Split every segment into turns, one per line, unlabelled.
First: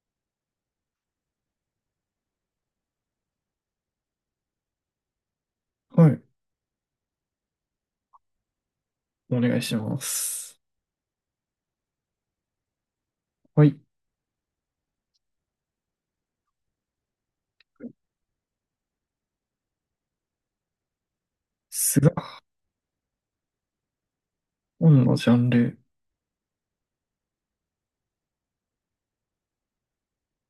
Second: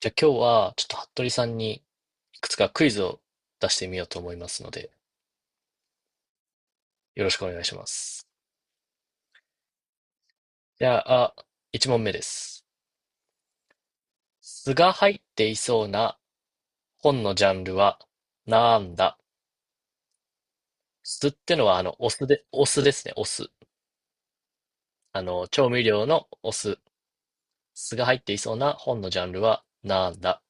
じゃあ今日はちょっと服部さんにいくつかクイズを出してみようと思いますので、
はい。
よろしくお願いします。
お願いします。
じゃあ、1問目です。
はい。
酢が入っていそうな本のジャンルはなんだ？酢ってのは
ス
お
が、
酢で、お酢ですね、お酢。
本のジャン
調
ル。
味料のお酢。酢が入っていそうな本のジャンルはなんだ？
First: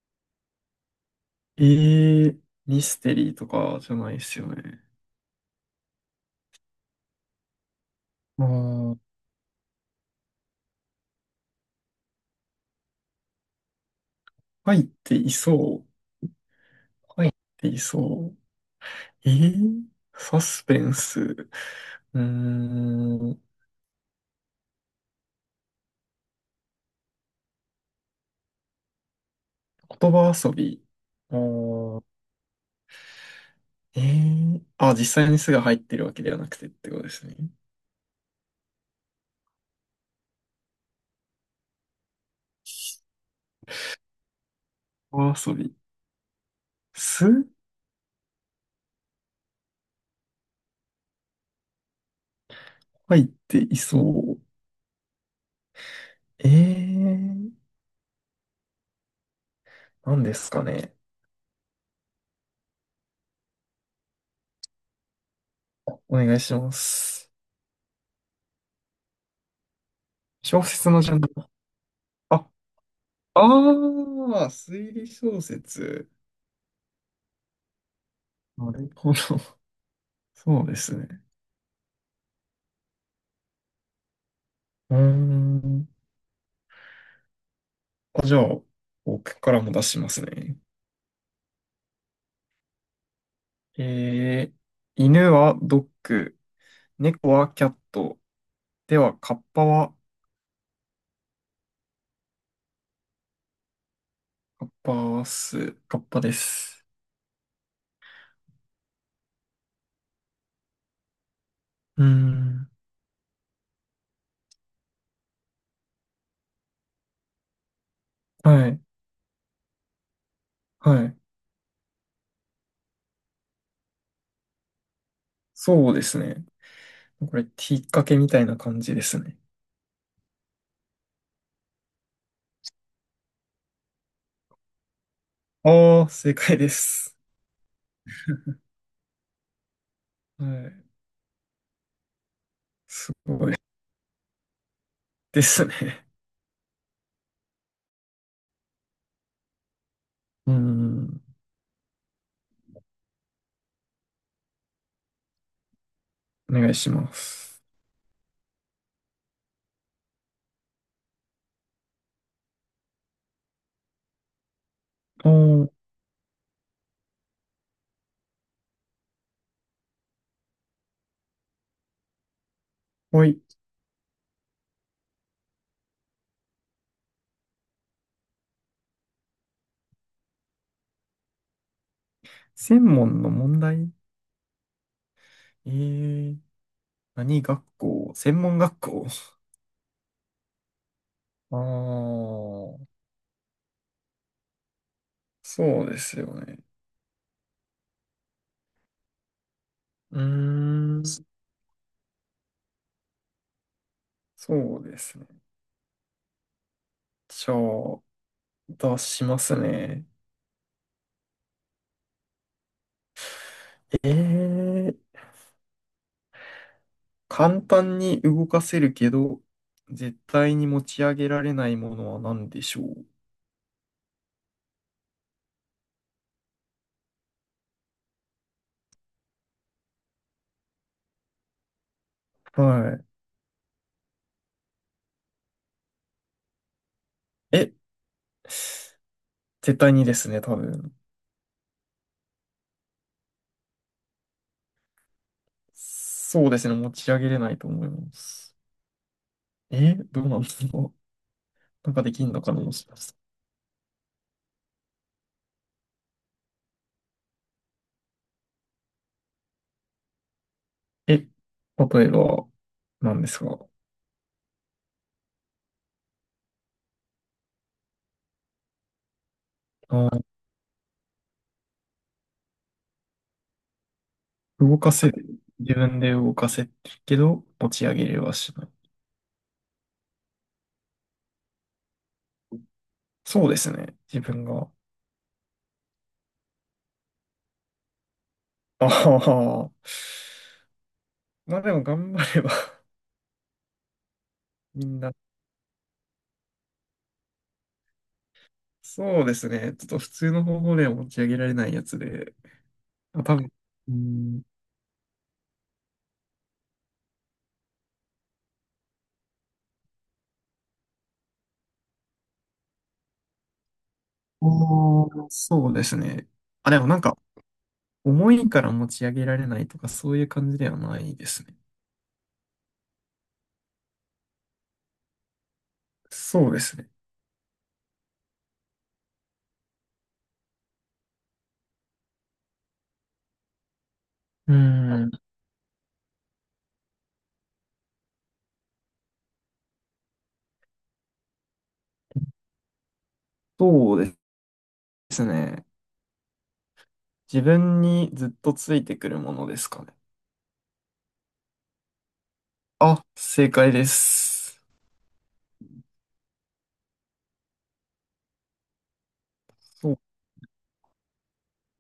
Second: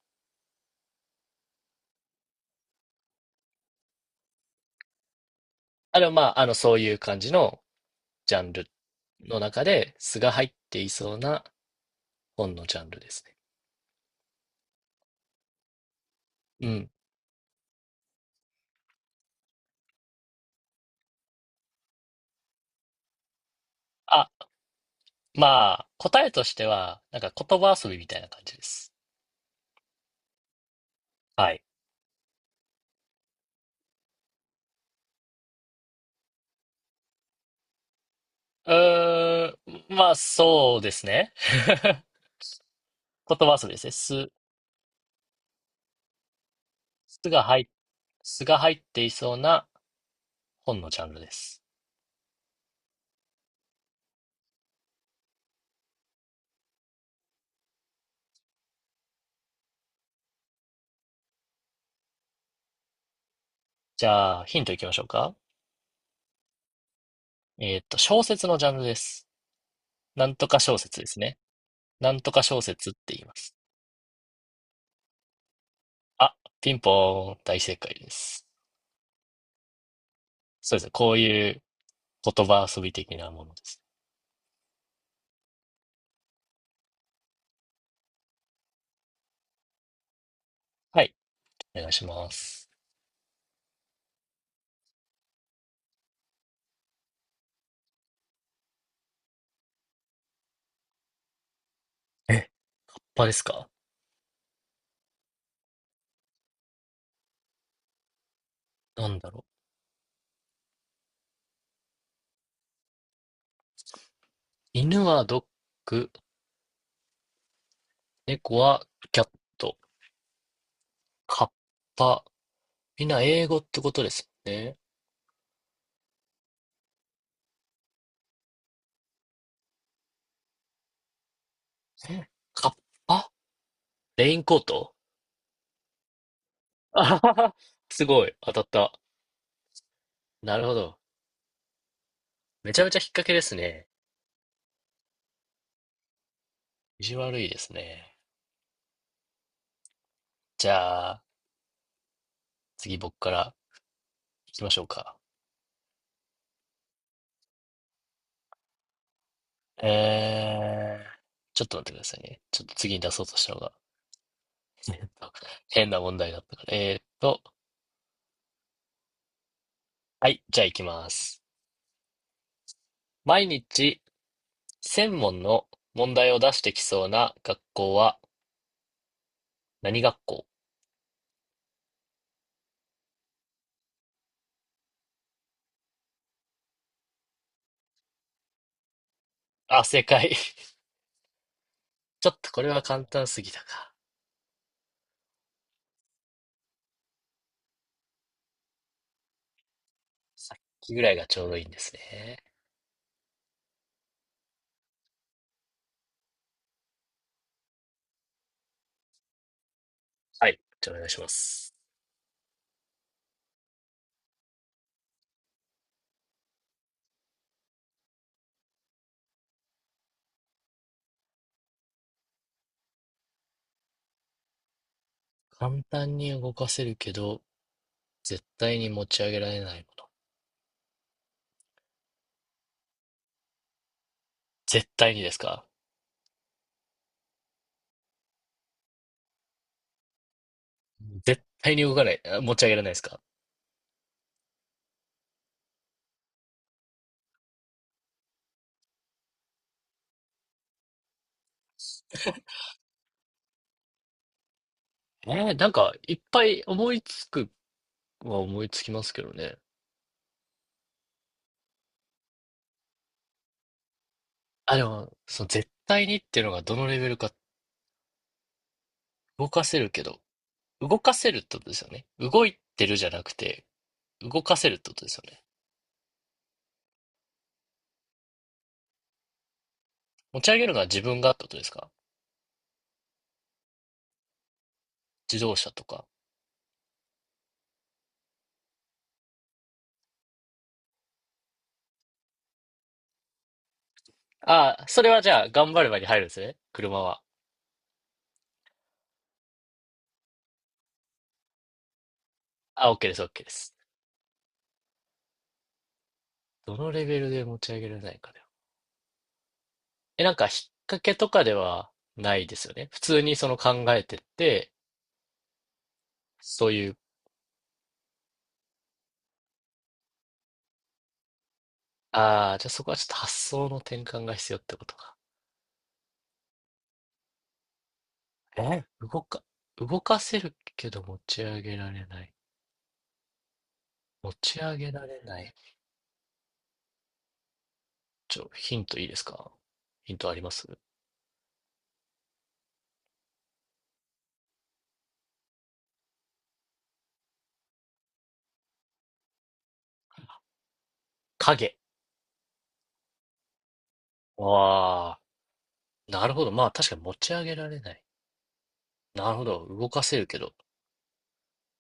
えー、ミステリーとかじゃないですよね。
あれはまあ、そういう感じのジャ
あ
ンル
ー、
の中で、酢が入っていそうな本のジャンルですね。
入っていそう。
うん。
入っていそう。ー、サスペンス。言
あ、まあ、答えとしては、なんか言葉遊びみたいな感じです。
葉遊び。あ
はい。
ー、え実際にすが入ってるわけではなくてってことですね。
うーん、まあ、そうですね。言葉遊びですね。す、
言葉遊び。
す
す
が入っ、すが入っていそうな本のジャンルです。
入っていそう。えー、何ですかね。
じゃあ、ヒントいきましょうか。
お願いします。
小説のジャンルです。なんとか
小
小
説
説
の
で
ジャ
す
ンル。
ね。なんと
あ、
か小説って言います。
推理小説。
あ、ピンポーン、大正解です。
なるほど。そうで
そうですね。
す
こう
ね。
いう言葉遊び的なものです。
うーん。じゃあ、僕からも出しますね。
はい。お願いします。
えー、犬はドッグ、猫はキャット。では、カッパは、
え、他ですか？
カッパス、カッパです。
なんだろう。
うーん。
犬はドッグ、猫
はい、
はキャット、
はい。
カッパ。みんな英語ってことですよね。
そうですね。これ、引っ掛けみたいな感じですね。
えカッパレインコート。
ああ、正解で
あ
す。
ははは。すごい。当たった。
は
なるほ
い。
ど。めちゃめちゃ引っ
す
掛けで
ご
す
い。
ね。
ですね。
意地悪いですね。
うー
じゃあ、
ん。
次僕から行きましょうか。
お願いします。
えー、ちょっと待ってくださいね。ちょっと次に出そうとしたのが
おー、
変な問題だったから。はい、じゃあ行きます。
はい。
毎日専門の問題を出してきそうな学校は何学校？
専門の問題えー、何学校専門学校
あ、正解。
ああ
ちょっとこれ
ー、
は簡単すぎたか。
そうですよね。うー
秋ぐ
ん、
らいがちょうどいいんですね。
そうですね。じゃあ、出しますね。
はい。じゃあお願いします。
えー、簡単に動かせるけど、絶対に持ち上げられないものは何でしょ
簡単に動かせるけど、絶対に持ち上げられないもの。
う。はい。
絶対にですか？
え、絶対にですね、多分。
絶対に動かない。あ、持ち上げられないですか？
そうですね、持ち上げれないと思います。え、どうなんですか？ なんかできんのかなもしかし
なんか、いっぱい思いつくは思いつきますけどね。
て。え、例えば、なんですか？
あ、でも、その絶対にっていうのがどのレベルか。動かせるけ
あ
ど、
ー、
動かせるってことですよね。動いてるじゃなくて、動かせるっ
動
て
か
ことで
せ
すよ
る。
ね。
自分で動かせるけど、持ち上げれはしない。
持ち上げるのは自分がってことですか？
そうですね。自分が。
自動車とか。
ああ。まあでも頑張れば
ああ、
みん
それ
な。
はじゃあ、頑張ればに入るんですね。車は。
そうですね。ちょっと普通の方法では持ち上げられないやつで。
あ、OK です、
あ、多
OK で
分。
す。
うん。
どのレベルで持ち上げられないかだよ。え、なんか、引っ掛けとかではないですよね。普通にその考えてって、
そうですね。
そ
あ、
う
でも
い
な
う、
んか、重いから持ち上げられないとか、そういう感じではないですね。
ああ、じゃあそこはちょっと発想の転換が必要ってことか。
そうですね。
え動か、動かせるけど持ち上げられない。持
うー
ち上げられ
ん。
ない。ちょ、ヒントいいですか？ヒントあります？
そうですね。自分にずっとついてくるものですかね。
影。
あ、正解です。
ああ、なるほど。まあ確かに持ち上げられない。なるほど。動
そう、
かせるけど。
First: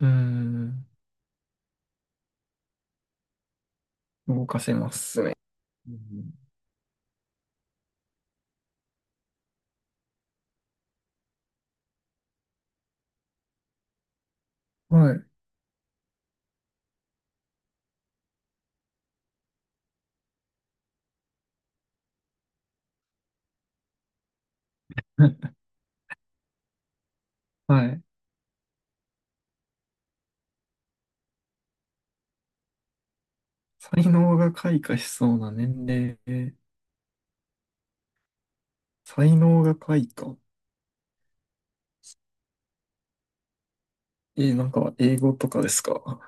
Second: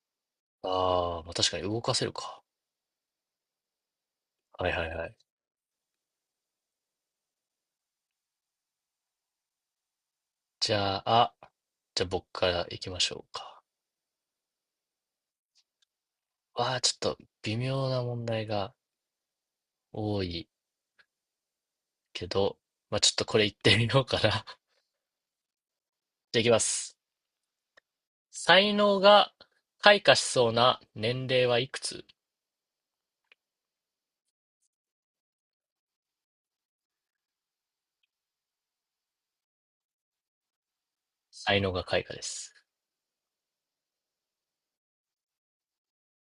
うーん。
ああ、まあ確かに動かせるか。
動か
はい
せ
はい
ま
はい。
すね。うん、
じゃあ、あ、じゃあ僕から行きましょうか。
はい。
わあ、ちょっと微妙な問題が多いけど、まあちょっとこれ行ってみようかな。じゃあ行きます。
はい。
才能が開花しそうな年齢はいくつ？
才能が開花しそうな年齢。才能が開花。
才能が開花です。
なんか英語とかですか？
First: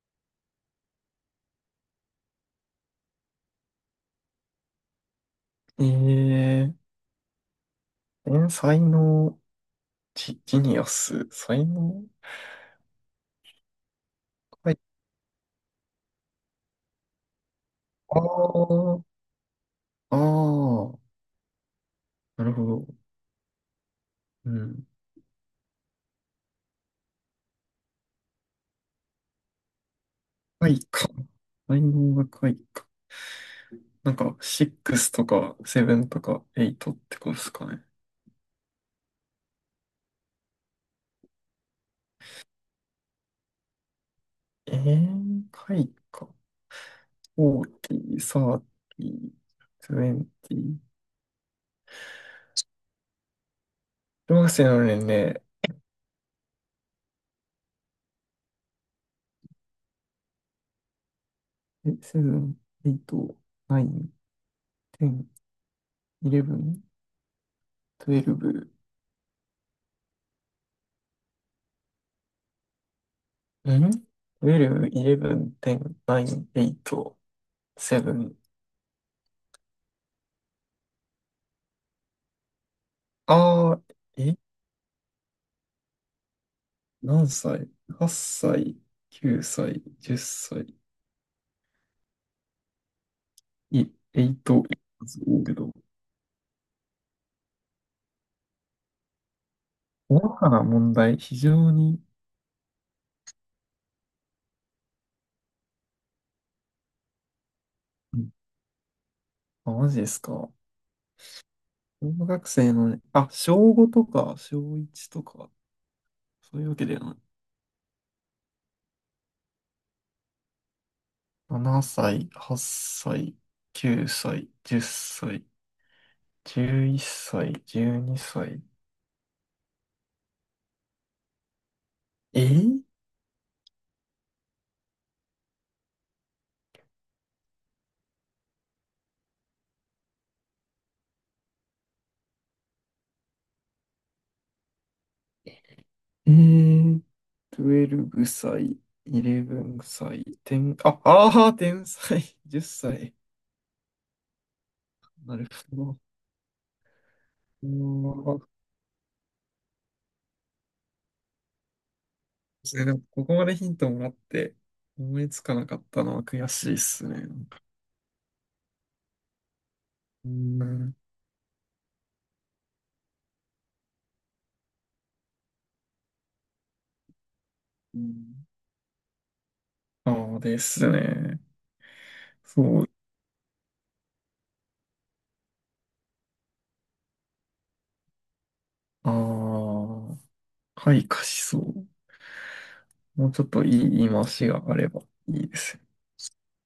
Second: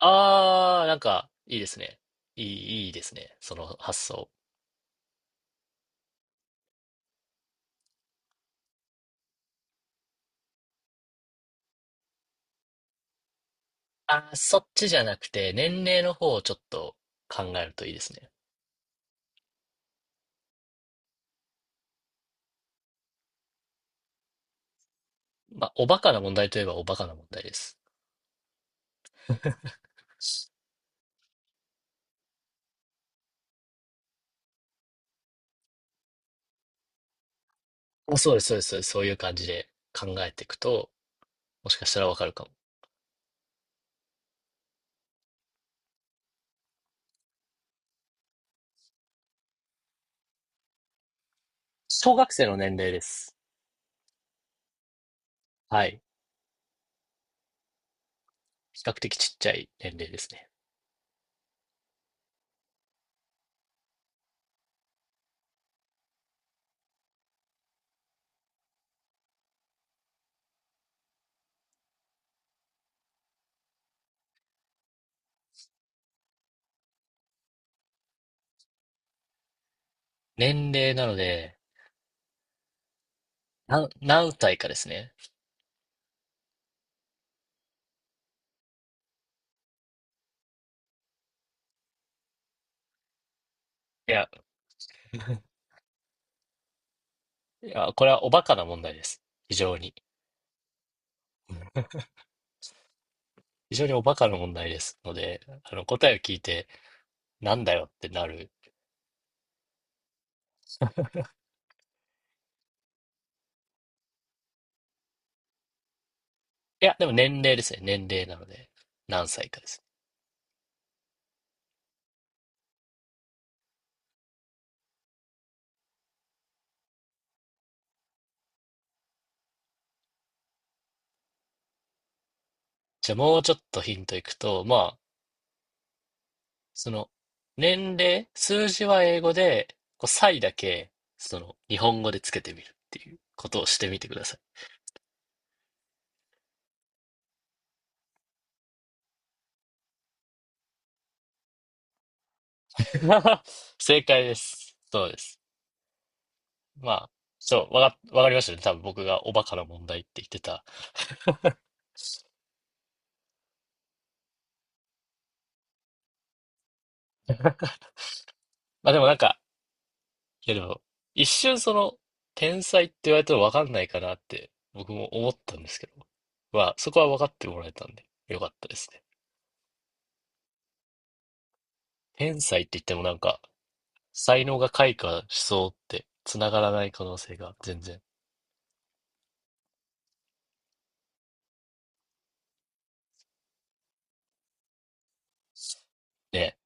ああ、なんか、いいですね。いい、いいですね。その発想。
えー、え才能、ジニアス、才能
ああ、そっ
開
ちじゃなくて、年齢の方をちょっと考えるといいです
花。
ね。
ああ、ああ、なるほど。うん。
まあ、おバカな問題といえばおバカな問題です。
回か。才能が開花。なんか、6とか7とか8ってことですかね。
まあそうです、そうです、そうです。そういう感じで考えていくと、もしかしたらわかるかも。
開花。40、30、20。
小学生の年齢です。
小学生の年齢、
はい。比較的ちっちゃい年齢ですね。
7、8、9、10、11、12。トゥエルブん1イ11、10、9、8、7。
年齢なので、
あ
何、
ー、
何
え
歳かですね。
何歳？ 8 歳、9歳、10歳。い、
い
え
や、
いと、言うけど、
いや、これはおバカな問題です。非常に。
大かな問題、非常に、
非常におバカな問題ですので、答えを聞いて、なんだよって
う
な
ん、
る。
あ、マジですか。小学生のね、あ、小5とか、小1とか、そういうわ
い
け
や、
で
でも
は
年齢ですね。年齢なので、何歳かです。
ななさい。7歳、8歳、9歳、10歳、11歳、12歳。えー、
じゃあもうちょっとヒントいくと、まあ、その、年齢、数字は英語で、こう、歳だけ、その、日本語でつけてみるっていうことをしてみてください。
えー、12歳、11歳、10、天才、10歳。
正解です。そうで
な
す。
るほど。
まあ、そう、わか、わかりましたね。多分僕がおバカな問題って言ってた。
それでもここまでヒントもらって思いつかなかったのは悔しいっすね。なんか、
まあでもなんか、
うー
いやでも、
ん。
一瞬その、天才って言われても分かんないかなって、僕も思ったんですけど、まあ、そこは分かってもらえたん
う
で、よか
ん、
ったですね。
ああですね。
天才って
そ
言っ
う。
てもなんか、才能が開花しそうって、繋がらない可能性が全然、
ああ。開花しそう。もうちょっといい言い回しがあればいいです
ね、